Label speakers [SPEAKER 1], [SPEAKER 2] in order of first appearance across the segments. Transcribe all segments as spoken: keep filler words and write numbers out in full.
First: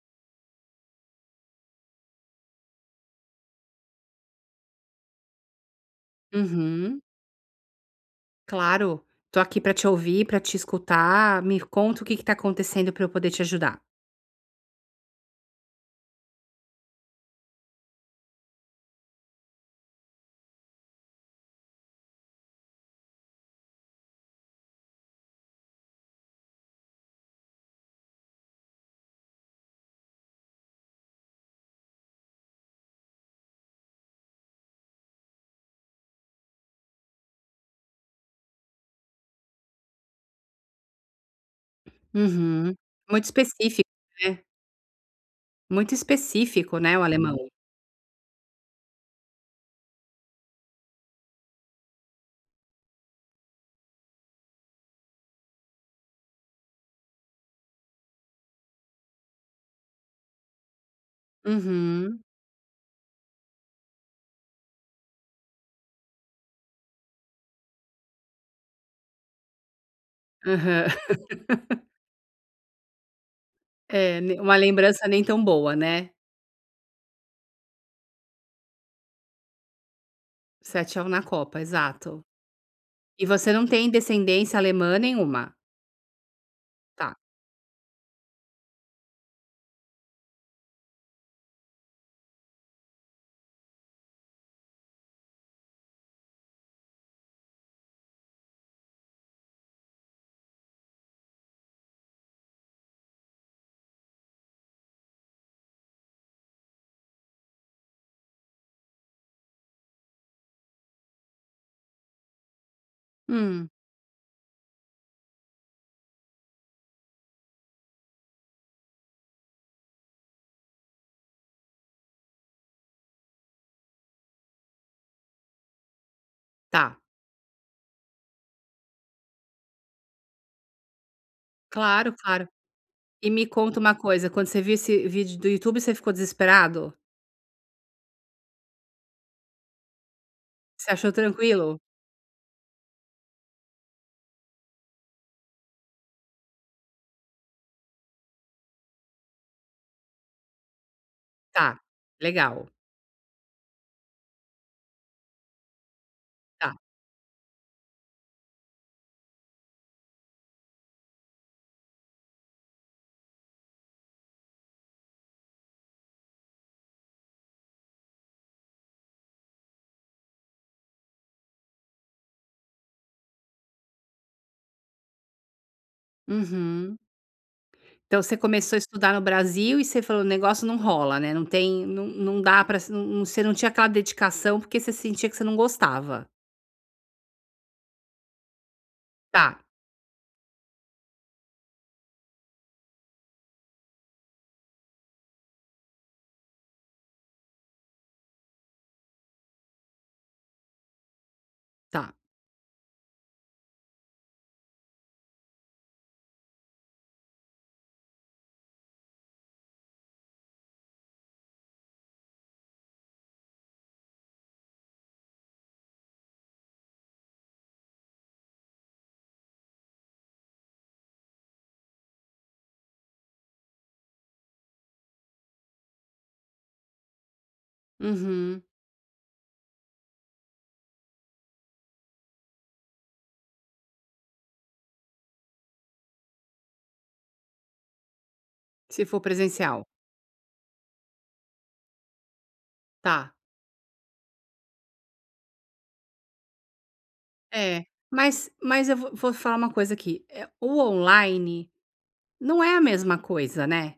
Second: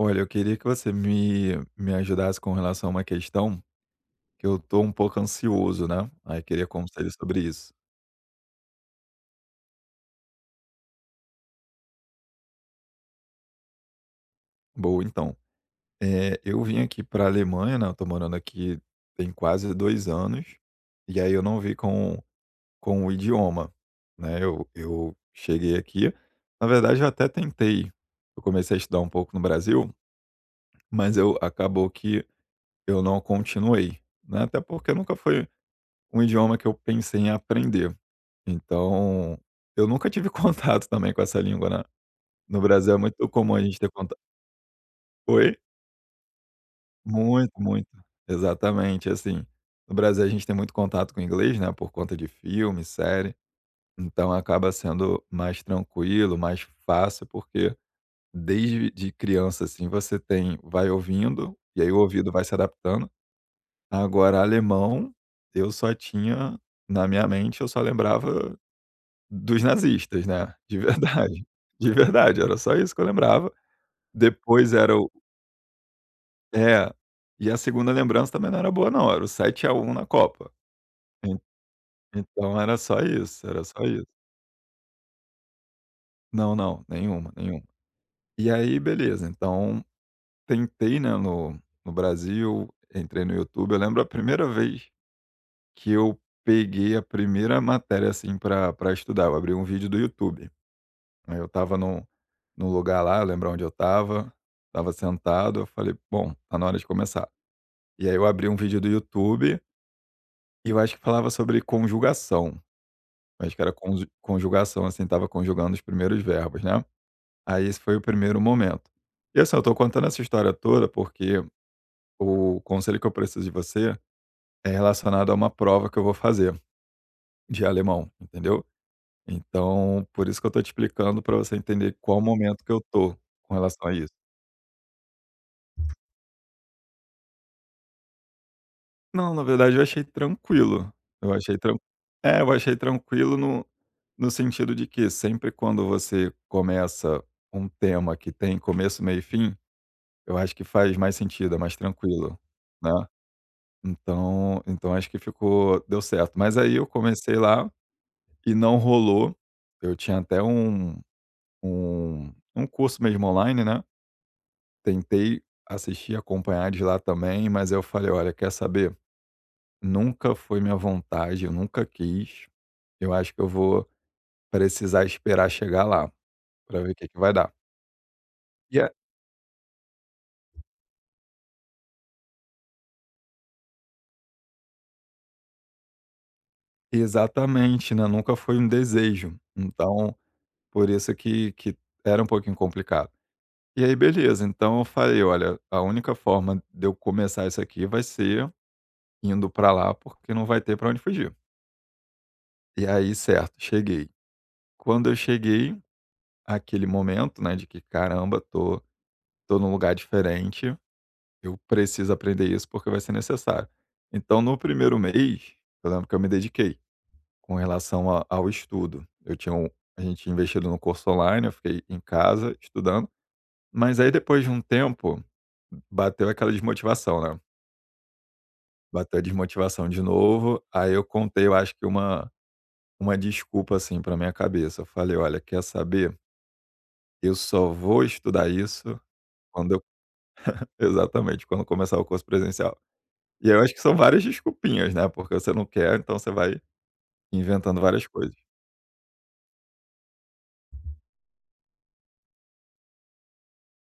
[SPEAKER 1] Olha, eu queria que você me, me ajudasse com relação a uma questão que eu tô um pouco ansioso, né? Aí queria
[SPEAKER 2] Uhum,
[SPEAKER 1] conselho sobre isso.
[SPEAKER 2] claro. Tô aqui pra te ouvir, pra te escutar. Me conta o que que tá acontecendo pra eu poder te ajudar.
[SPEAKER 1] Boa, então. É, eu vim aqui para a Alemanha, né? Eu tô morando aqui tem quase dois anos, e aí eu não vim com, com o idioma, né? Eu, eu cheguei aqui, na verdade eu até tentei, eu comecei a estudar um pouco no Brasil, mas eu acabou que eu não continuei, né? Até porque nunca foi um idioma que eu pensei em aprender. Então, eu nunca tive contato também com essa língua, né. No
[SPEAKER 2] Uhum.
[SPEAKER 1] Brasil é
[SPEAKER 2] Muito
[SPEAKER 1] muito comum a gente
[SPEAKER 2] específico,
[SPEAKER 1] ter contato.
[SPEAKER 2] né.
[SPEAKER 1] Oi?
[SPEAKER 2] Muito específico, né, o alemão.
[SPEAKER 1] Muito, muito. Exatamente, assim, no Brasil a gente tem muito contato com o inglês, né, por conta de filme, série, então acaba sendo mais tranquilo, mais fácil, porque desde de criança, assim, você tem vai ouvindo, e aí o
[SPEAKER 2] Uhum.
[SPEAKER 1] ouvido vai se adaptando. Agora alemão, eu só tinha na minha mente eu só lembrava dos nazistas, né, de
[SPEAKER 2] Aham.
[SPEAKER 1] verdade, de verdade, era só isso que eu lembrava.
[SPEAKER 2] É, ne uma
[SPEAKER 1] Depois era
[SPEAKER 2] lembrança
[SPEAKER 1] o
[SPEAKER 2] nem tão boa, né.
[SPEAKER 1] é, e a segunda lembrança também não era boa não, era o sete a um na Copa.
[SPEAKER 2] sete a um na
[SPEAKER 1] En
[SPEAKER 2] Copa, exato.
[SPEAKER 1] então era só
[SPEAKER 2] E
[SPEAKER 1] isso,
[SPEAKER 2] você
[SPEAKER 1] era
[SPEAKER 2] não
[SPEAKER 1] só
[SPEAKER 2] tem
[SPEAKER 1] isso.
[SPEAKER 2] descendência alemã nenhuma?
[SPEAKER 1] Não, não,
[SPEAKER 2] Tá.
[SPEAKER 1] nenhuma, nenhuma. E aí beleza, então tentei, né, no no Brasil, entrei no YouTube, eu lembro a primeira vez que eu peguei a primeira matéria, assim, para pra estudar, eu abri um vídeo do YouTube. Aí eu estava num num lugar lá, eu lembro aonde eu estava, estava sentado, eu falei: "Bom, tá na hora de começar". E aí eu abri um vídeo do YouTube, e eu acho que falava sobre conjugação. Eu acho que
[SPEAKER 2] Hum,
[SPEAKER 1] era conju conjugação, assim, tava conjugando os primeiros verbos, né. Aí esse foi o primeiro momento. E assim, eu estou contando essa história toda, porque o conselho que eu preciso de você é relacionado a uma prova que eu vou fazer
[SPEAKER 2] tá.
[SPEAKER 1] de alemão, entendeu. Então, por isso que eu estou te explicando, para você entender
[SPEAKER 2] Claro,
[SPEAKER 1] qual
[SPEAKER 2] claro.
[SPEAKER 1] momento que eu tô
[SPEAKER 2] E me
[SPEAKER 1] com
[SPEAKER 2] conta
[SPEAKER 1] relação a
[SPEAKER 2] uma
[SPEAKER 1] isso.
[SPEAKER 2] coisa, quando você viu esse vídeo do YouTube, você ficou desesperado?
[SPEAKER 1] Não, na verdade eu achei
[SPEAKER 2] Você
[SPEAKER 1] tranquilo.
[SPEAKER 2] achou
[SPEAKER 1] Eu achei
[SPEAKER 2] tranquilo?
[SPEAKER 1] tran é, eu achei tranquilo no no sentido de que sempre quando você começa um tema que tem começo, meio e fim, eu acho que faz mais sentido, é
[SPEAKER 2] Tá,
[SPEAKER 1] mais tranquilo,
[SPEAKER 2] legal.
[SPEAKER 1] né. Então então acho que ficou deu certo. Mas aí
[SPEAKER 2] Tá.
[SPEAKER 1] eu comecei lá e não rolou. Eu tinha até um um um curso mesmo online, né, tentei assistir, acompanhar de lá também, mas eu falei: "Olha, quer saber? Nunca foi minha vontade, eu nunca quis". Eu acho que eu vou precisar esperar chegar lá, para ver o
[SPEAKER 2] Uhum.
[SPEAKER 1] que que vai dar.
[SPEAKER 2] Então você começou a
[SPEAKER 1] E é
[SPEAKER 2] estudar no Brasil e você falou: "O negócio não rola, né, não tem não não dá para não você não tinha aquela dedicação, porque você sentia que você não gostava".
[SPEAKER 1] exatamente, né, nunca foi um desejo,
[SPEAKER 2] Tá,
[SPEAKER 1] então por isso que que era um pouquinho complicado. E aí beleza, então eu falei: "Olha, a única forma de eu começar isso aqui vai ser indo para lá, porque não vai ter para onde fugir".
[SPEAKER 2] tá.
[SPEAKER 1] E aí certo, cheguei. Quando eu cheguei, aquele momento, né, de que: "Caramba, tô tô num lugar diferente". Eu preciso aprender isso porque vai ser necessário. Então, no primeiro mês, eu lembro que eu me dediquei com relação a- ao estudo. Eu tinha um, a gente tinha investido no curso online, eu fiquei em casa estudando. Mas aí, depois de um tempo, bateu aquela desmotivação, né?
[SPEAKER 2] Uhum.
[SPEAKER 1] Bateu a desmotivação de novo. Aí eu contei, eu acho que uma, uma desculpa assim para minha cabeça. Eu falei, olha, quer saber? Eu só vou estudar isso
[SPEAKER 2] Se for
[SPEAKER 1] quando eu,
[SPEAKER 2] presencial.
[SPEAKER 1] exatamente, quando começar o curso presencial.
[SPEAKER 2] Tá.
[SPEAKER 1] E eu acho que são várias desculpinhas, né, porque você não quer, então você vai inventando
[SPEAKER 2] É.
[SPEAKER 1] várias coisas.
[SPEAKER 2] Mas mas eu vou vou falar uma coisa aqui, eh, o online não é a mesma coisa, né?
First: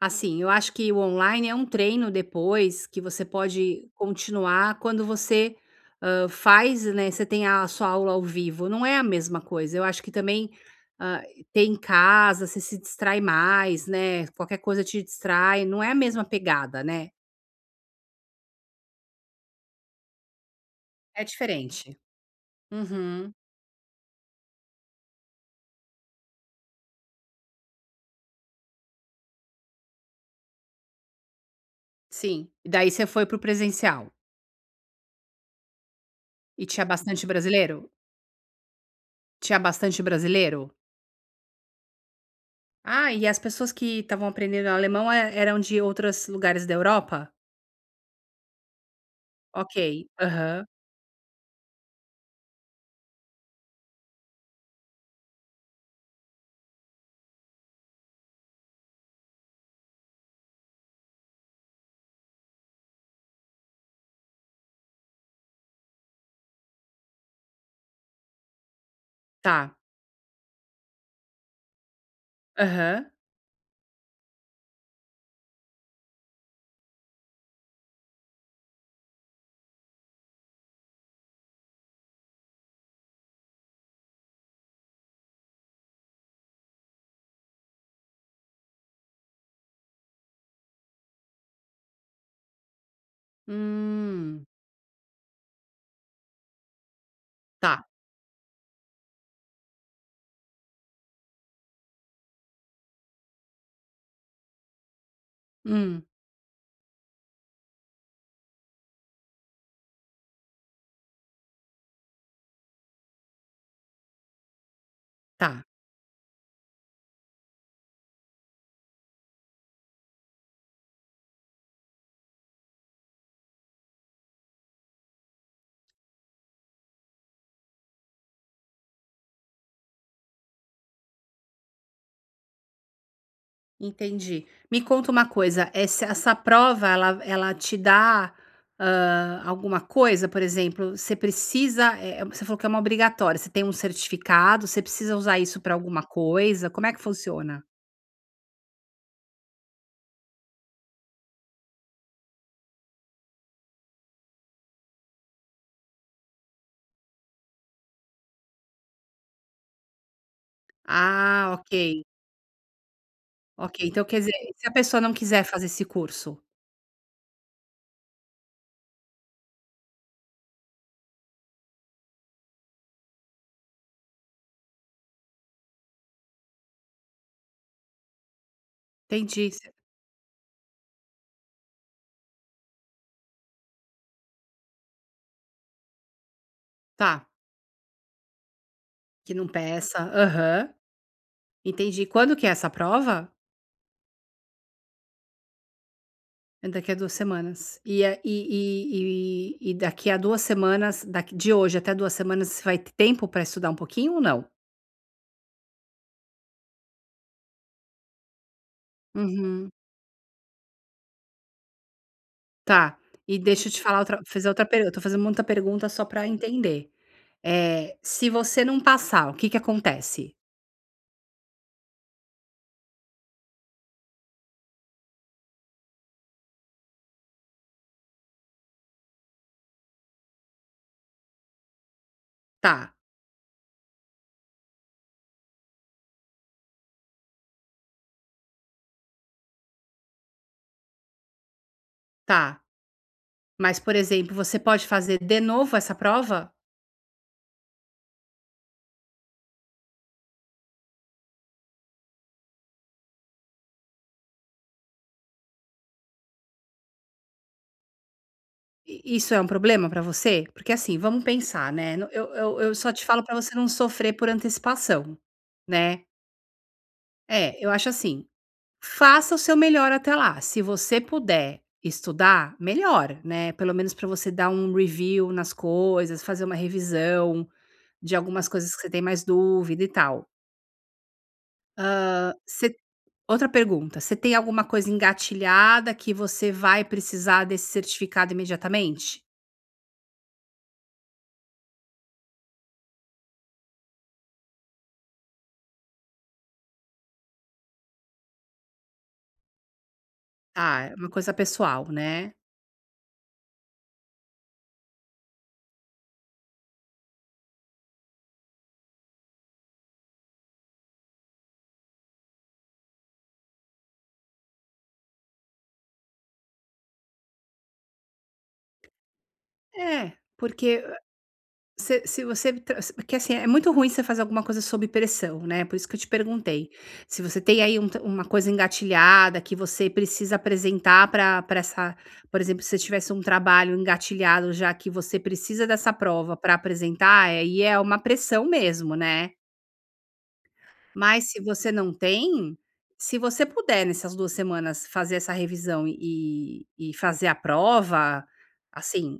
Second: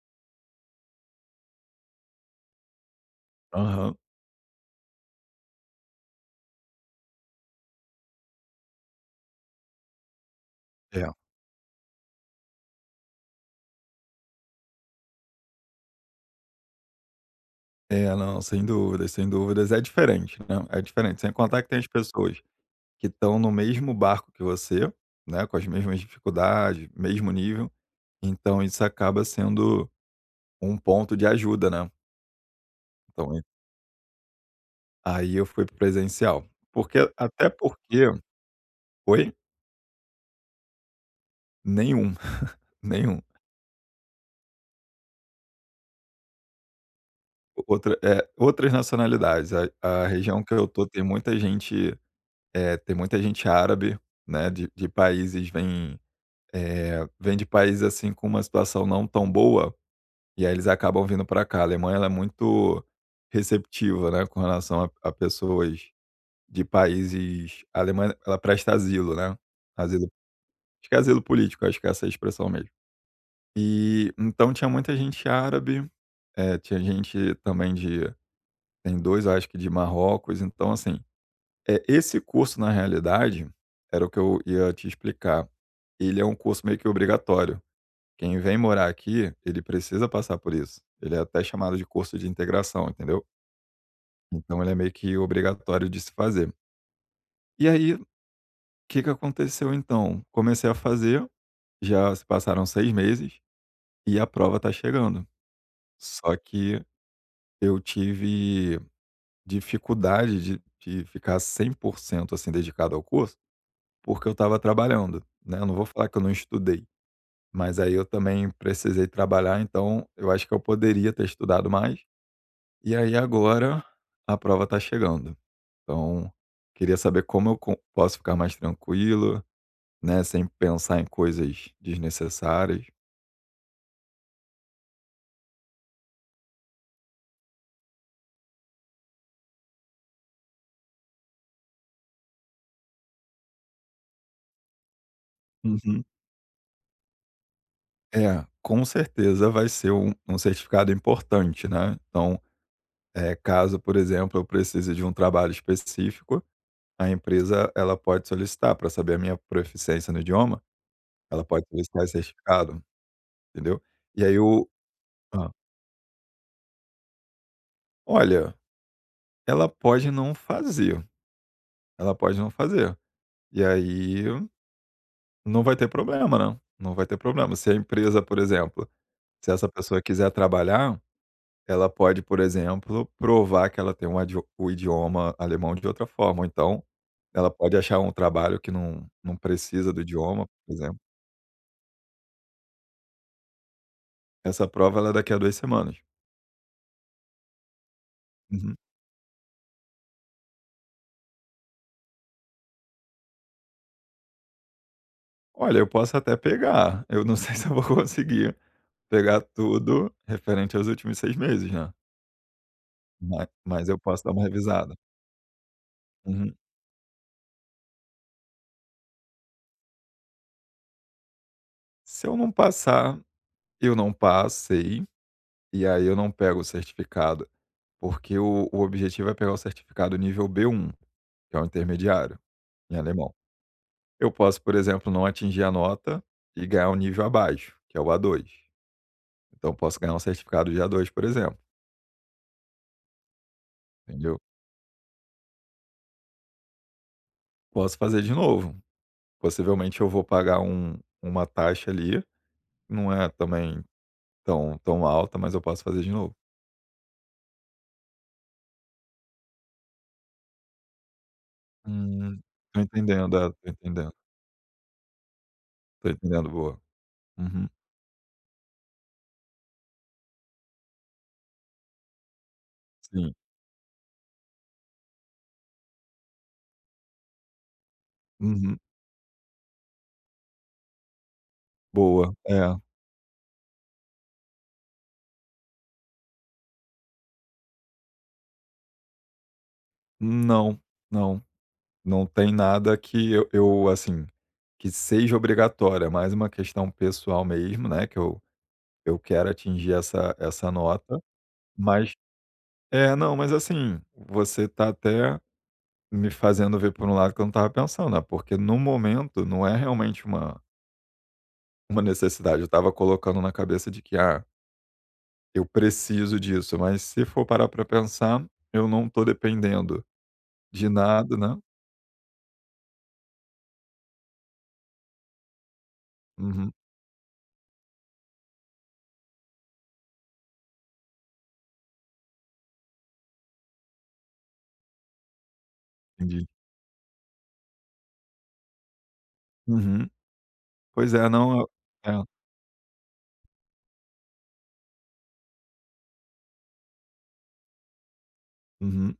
[SPEAKER 2] Assim, eu acho que o online é um treino depois que você pode
[SPEAKER 1] Aham.
[SPEAKER 2] continuar quando você, hã, faz, né, você tem a sua aula ao vivo, não é a mesma coisa. Eu acho que também,
[SPEAKER 1] É.
[SPEAKER 2] hã, ter em casa, você se distrai mais, né, qualquer coisa te distrai, não é a mesma pegada, né.
[SPEAKER 1] É, não, sem dúvidas, sem dúvidas. É diferente, né, é diferente.
[SPEAKER 2] É
[SPEAKER 1] Sem contar que tem as
[SPEAKER 2] diferente.
[SPEAKER 1] pessoas que
[SPEAKER 2] Uhum,
[SPEAKER 1] estão no mesmo barco que você, né, com as mesmas dificuldades, mesmo nível, então isso acaba sendo um ponto de ajuda, né.
[SPEAKER 2] sim. E daí você foi
[SPEAKER 1] Então
[SPEAKER 2] para o
[SPEAKER 1] e
[SPEAKER 2] presencial.
[SPEAKER 1] aí eu fui para presencial.
[SPEAKER 2] E tinha
[SPEAKER 1] Porque
[SPEAKER 2] bastante
[SPEAKER 1] até
[SPEAKER 2] brasileiro?
[SPEAKER 1] porque Oi?
[SPEAKER 2] Tinha bastante brasileiro?
[SPEAKER 1] Nenhum,
[SPEAKER 2] Ah,
[SPEAKER 1] nenhum.
[SPEAKER 2] e as pessoas que estavam aprendendo alemão e eram de outros lugares da Europa?
[SPEAKER 1] Outra é outras nacionalidades. A
[SPEAKER 2] Ok.
[SPEAKER 1] a região que
[SPEAKER 2] Aham.
[SPEAKER 1] eu tô tem muita gente. Eh, tem muita gente árabe, né, de de países vem, eh, vem de países, assim, com uma situação não tão boa, e aí eles acabam vindo para cá. A Alemanha ela é muito receptiva, né, com relação a a pessoas de países a Alemanha ela presta asilo, né,
[SPEAKER 2] Tá.
[SPEAKER 1] asilo acho que é asilo político, acho que é essa a expressão mesmo.
[SPEAKER 2] Aham.
[SPEAKER 1] E, então tinha muita gente árabe, eh, tinha gente também de tem dois eu acho que de Marrocos, então assim é, esse curso, na realidade, era o que eu ia te explicar. Ele é um curso meio que obrigatório. Quem vem morar aqui, ele precisa passar por isso. Ele é até chamado de curso de integração, entendeu?
[SPEAKER 2] Hum.
[SPEAKER 1] Então ele é meio que obrigatório de se fazer. E
[SPEAKER 2] Tá.
[SPEAKER 1] aí, o que, que aconteceu então? Comecei a fazer, já se passaram seis meses e a prova está chegando.
[SPEAKER 2] Hum.
[SPEAKER 1] Só que eu tive dificuldade de, de ficar cem por cento assim, dedicado ao curso, porque eu estava trabalhando, né,
[SPEAKER 2] Tá.
[SPEAKER 1] eu não vou falar que eu não estudei, mas aí eu também precisei trabalhar, então eu acho que eu poderia ter estudado mais. E aí agora a prova está chegando, então queria saber como eu co posso ficar mais tranquilo, né, sem pensar em coisas desnecessárias.
[SPEAKER 2] Entendi. Me conta uma coisa, essa essa prova ela ela te dá, hã, alguma coisa? Por exemplo, você precisa eh, você falou que é uma obrigatória, você tem um certificado, você precisa usar isso para alguma
[SPEAKER 1] Uhum.
[SPEAKER 2] coisa? Como é que funciona?
[SPEAKER 1] É, com certeza vai ser um um certificado importante, né, então, eh, caso, por exemplo, eu precise de um trabalho específico, a empresa ela pode solicitar para saber a minha proficiência no idioma. Ela
[SPEAKER 2] Ah,
[SPEAKER 1] pode
[SPEAKER 2] ok.
[SPEAKER 1] solicitar esse certificado, entendeu.
[SPEAKER 2] Ok, então quer
[SPEAKER 1] E
[SPEAKER 2] dizer,
[SPEAKER 1] aí
[SPEAKER 2] se
[SPEAKER 1] o
[SPEAKER 2] a pessoa não quiser
[SPEAKER 1] hã.
[SPEAKER 2] fazer esse curso?
[SPEAKER 1] Olha, ela pode não fazer, ela pode não fazer. E aí não vai ter problema, né, não vai ter problema. Se a empresa, por exemplo,
[SPEAKER 2] Entendi,
[SPEAKER 1] se essa
[SPEAKER 2] você
[SPEAKER 1] pessoa quiser trabalhar, ela pode, por exemplo, provar que ela tem um adio o idioma alemão de outra forma, ou então
[SPEAKER 2] tá,
[SPEAKER 1] ela pode achar um trabalho que não
[SPEAKER 2] que
[SPEAKER 1] não
[SPEAKER 2] não
[SPEAKER 1] precisa
[SPEAKER 2] peça.
[SPEAKER 1] do idioma,
[SPEAKER 2] Aham.
[SPEAKER 1] por exemplo.
[SPEAKER 2] Entendi. Quando que é essa prova?
[SPEAKER 1] Essa prova ela é daqui a duas semanas.
[SPEAKER 2] É daqui a duas semanas. E a e
[SPEAKER 1] Uhum.
[SPEAKER 2] e e e daqui a duas semanas, daqui de hoje até duas semanas, você vai ter tempo para estudar um pouquinho ou não?
[SPEAKER 1] Olha, eu posso até pegar, eu não sei se eu vou conseguir pegar
[SPEAKER 2] Uhum.
[SPEAKER 1] tudo referente aos últimos seis meses, né.
[SPEAKER 2] Tá. E
[SPEAKER 1] Ma
[SPEAKER 2] deixa eu te
[SPEAKER 1] mas eu
[SPEAKER 2] falar outra
[SPEAKER 1] posso dar uma
[SPEAKER 2] fazer outra pergunta, eu
[SPEAKER 1] revisada.
[SPEAKER 2] tô fazendo muita pergunta só para
[SPEAKER 1] Uhum.
[SPEAKER 2] entender. Eh, se você não passar, o que que acontece?
[SPEAKER 1] Se eu não passar, eu não passei, e aí eu não pego o certificado, porque o o objetivo é pegar o certificado nível B um, que é o intermediário,
[SPEAKER 2] Tá,
[SPEAKER 1] em alemão. Eu posso, por exemplo, não atingir a nota e ganhar um nível abaixo, que é o A dois. Então eu posso ganhar um certificado de A dois, por exemplo,
[SPEAKER 2] tá. Mas, por exemplo,
[SPEAKER 1] entendeu.
[SPEAKER 2] você pode fazer de novo essa prova?
[SPEAKER 1] Posso fazer de novo, possivelmente eu vou pagar um uma taxa ali, não é também tão tão alta, mas eu posso fazer de novo.
[SPEAKER 2] I isso é um problema para você? Porque, assim, vamos pensar, né, no eu
[SPEAKER 1] Hum,
[SPEAKER 2] eu eu
[SPEAKER 1] tô
[SPEAKER 2] só te falo para
[SPEAKER 1] entendendo, é,
[SPEAKER 2] você não
[SPEAKER 1] tô
[SPEAKER 2] sofrer
[SPEAKER 1] entendendo.
[SPEAKER 2] por antecipação, né.
[SPEAKER 1] Tô entendendo, boa.
[SPEAKER 2] É,
[SPEAKER 1] Uhum,
[SPEAKER 2] eu acho assim. Faça o seu melhor até lá. Se você puder estudar, melhor,
[SPEAKER 1] sim.
[SPEAKER 2] né, pelo menos para você dar um review nas coisas, fazer uma revisão de algumas coisas
[SPEAKER 1] Uhum,
[SPEAKER 2] que você tem mais dúvida e tal.
[SPEAKER 1] boa.
[SPEAKER 2] Você
[SPEAKER 1] É.
[SPEAKER 2] outra pergunta, você tem alguma coisa engatilhada que você vai precisar desse certificado imediatamente?
[SPEAKER 1] Não, não, não tem nada que eu eu, assim, que seja obrigatório, é mais uma questão pessoal mesmo, né, que eu eu quero atingir essa essa
[SPEAKER 2] Ah, é uma
[SPEAKER 1] nota,
[SPEAKER 2] coisa pessoal,
[SPEAKER 1] mas
[SPEAKER 2] né.
[SPEAKER 1] é, não, mas assim, você tá até me fazendo ver por um lado que eu não estava pensando, né, porque no momento não é realmente uma uma necessidade, eu estava colocando na cabeça de que: "Ah, eu preciso disso, mas se for parar para pensar, eu não tô dependendo
[SPEAKER 2] É, porque
[SPEAKER 1] de nada, né".
[SPEAKER 2] Se se você tra se- porque assim, é muito ruim você fazer alguma coisa sob pressão, né, por isso que eu te perguntei,
[SPEAKER 1] Uhum,
[SPEAKER 2] se você tem aí um t uma coisa engatilhada que você precisa apresentar para pra essa. Por exemplo, se você tivesse um trabalho engatilhado já que você precisa dessa prova
[SPEAKER 1] entendi.
[SPEAKER 2] para apresentar, aí é uma pressão mesmo, né.
[SPEAKER 1] Uhum. Pois é,
[SPEAKER 2] Mas se
[SPEAKER 1] não,
[SPEAKER 2] você não
[SPEAKER 1] é
[SPEAKER 2] tem, se você puder nessas duas semanas fazer essa revisão e e fazer a prova,
[SPEAKER 1] uhum,
[SPEAKER 2] assim,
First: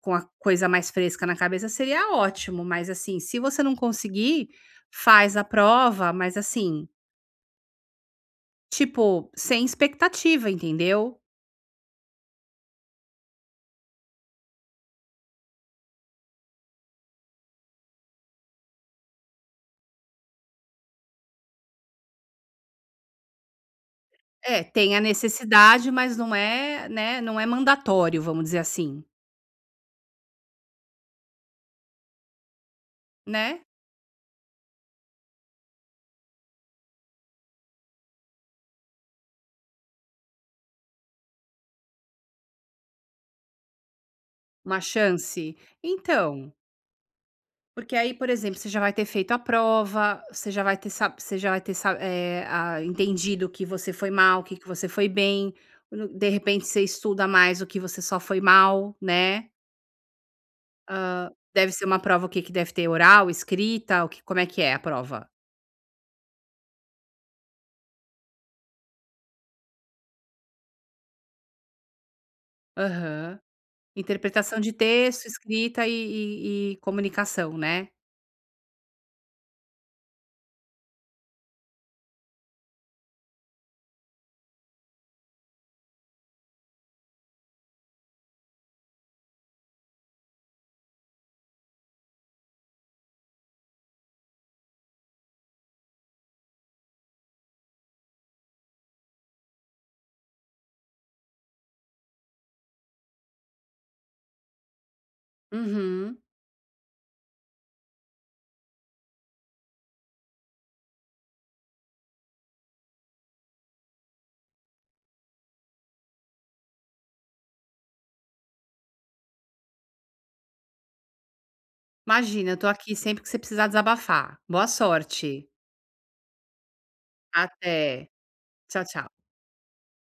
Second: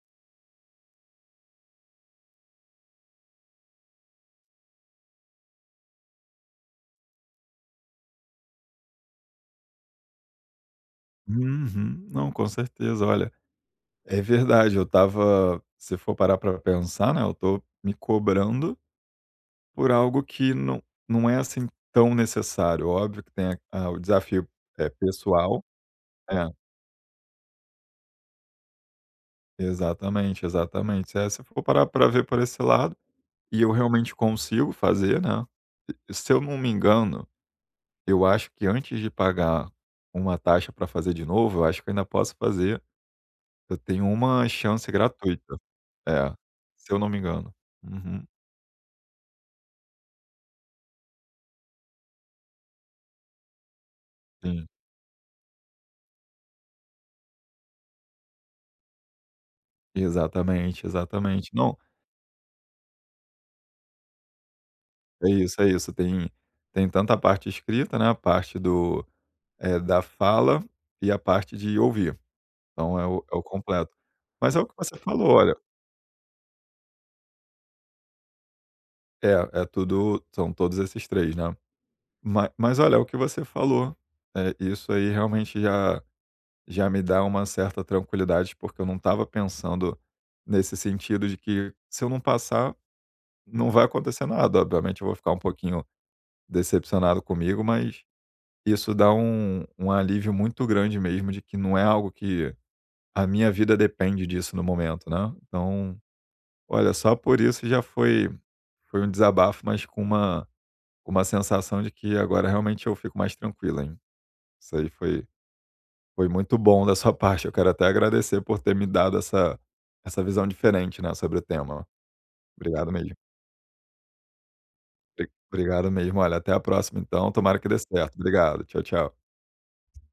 [SPEAKER 2] com a coisa mais fresca na cabeça, seria ótimo, mas, assim, se você não conseguir, faz a prova, mas, assim, tipo, sem expectativa, entendeu?
[SPEAKER 1] uhum. Não, com certeza. Olha, é verdade, eu estava se for parar para pensar, né, eu tô me cobrando por algo que não não é, assim, tão necessário. Óbvio que tem a a- o desafio,
[SPEAKER 2] É,
[SPEAKER 1] é
[SPEAKER 2] tem a
[SPEAKER 1] pessoal
[SPEAKER 2] necessidade, mas não
[SPEAKER 1] é,
[SPEAKER 2] é, né, não é mandatório, vamos dizer assim,
[SPEAKER 1] exatamente, exatamente. É, se for parar para ver por esse lado
[SPEAKER 2] né,
[SPEAKER 1] e eu realmente consigo fazer, né. E se eu não me engano, eu acho que antes de pagar uma taxa para fazer de novo, eu acho que eu ainda posso fazer. Eu tenho uma
[SPEAKER 2] uma
[SPEAKER 1] chance gratuita.
[SPEAKER 2] chance.
[SPEAKER 1] É,
[SPEAKER 2] Então
[SPEAKER 1] se eu não me engano.
[SPEAKER 2] porque aí,
[SPEAKER 1] Uhum,
[SPEAKER 2] por exemplo, você já vai ter feito a prova, você já vai ter, sa- você já vai ter sa- eh, ah, entendido o que você foi mal, o que, que
[SPEAKER 1] sim.
[SPEAKER 2] você foi bem. No- De repente, você estuda mais o que você só foi mal, né?
[SPEAKER 1] Exatamente, exatamente.
[SPEAKER 2] Deve
[SPEAKER 1] Não,
[SPEAKER 2] ser uma prova o que, que deve ter oral, escrita, o que, como é que é a prova?
[SPEAKER 1] é isso, é isso. Tem tem tanto a parte escrita, né, a parte do, eh, da fala e a parte de ouvir. Então é o é
[SPEAKER 2] Aham.
[SPEAKER 1] o completo. Mas
[SPEAKER 2] Interpretação
[SPEAKER 1] é o
[SPEAKER 2] de
[SPEAKER 1] que você
[SPEAKER 2] texto,
[SPEAKER 1] falou, olha
[SPEAKER 2] escrita e, e- e comunicação, né?
[SPEAKER 1] é, é tudo, são todos esses três, né. Ma mas olha, é o que você falou, eh, isso aí realmente já já me dá uma certa tranquilidade, porque eu não estava pensando nesse sentido de que se eu não passar, não vai acontecer nada. Obviamente eu vou ficar um pouquinho decepcionado comigo, mas isso dá um um alívio muito grande mesmo de que não é algo que a minha vida depende disso no momento, né. Então,
[SPEAKER 2] Uhum.
[SPEAKER 1] olha, só por isso já foi foi um desabafo, mas com uma com uma sensação de que agora realmente eu fico mais tranquilo, hein. Isso aí foi Foi muito bom da sua parte. Eu quero até agradecer por ter me dado essa essa visão diferente, né, sobre o tema.
[SPEAKER 2] Imagina, eu tô
[SPEAKER 1] Obrigado
[SPEAKER 2] aqui
[SPEAKER 1] mesmo.
[SPEAKER 2] sempre que você precisar desabafar. Boa
[SPEAKER 1] Obri
[SPEAKER 2] sorte.
[SPEAKER 1] obrigado mesmo. Olha, até a próxima então, tomara que dê
[SPEAKER 2] Até.
[SPEAKER 1] certo. Obrigado. Tchau,
[SPEAKER 2] Tchau, tchau.
[SPEAKER 1] tchau.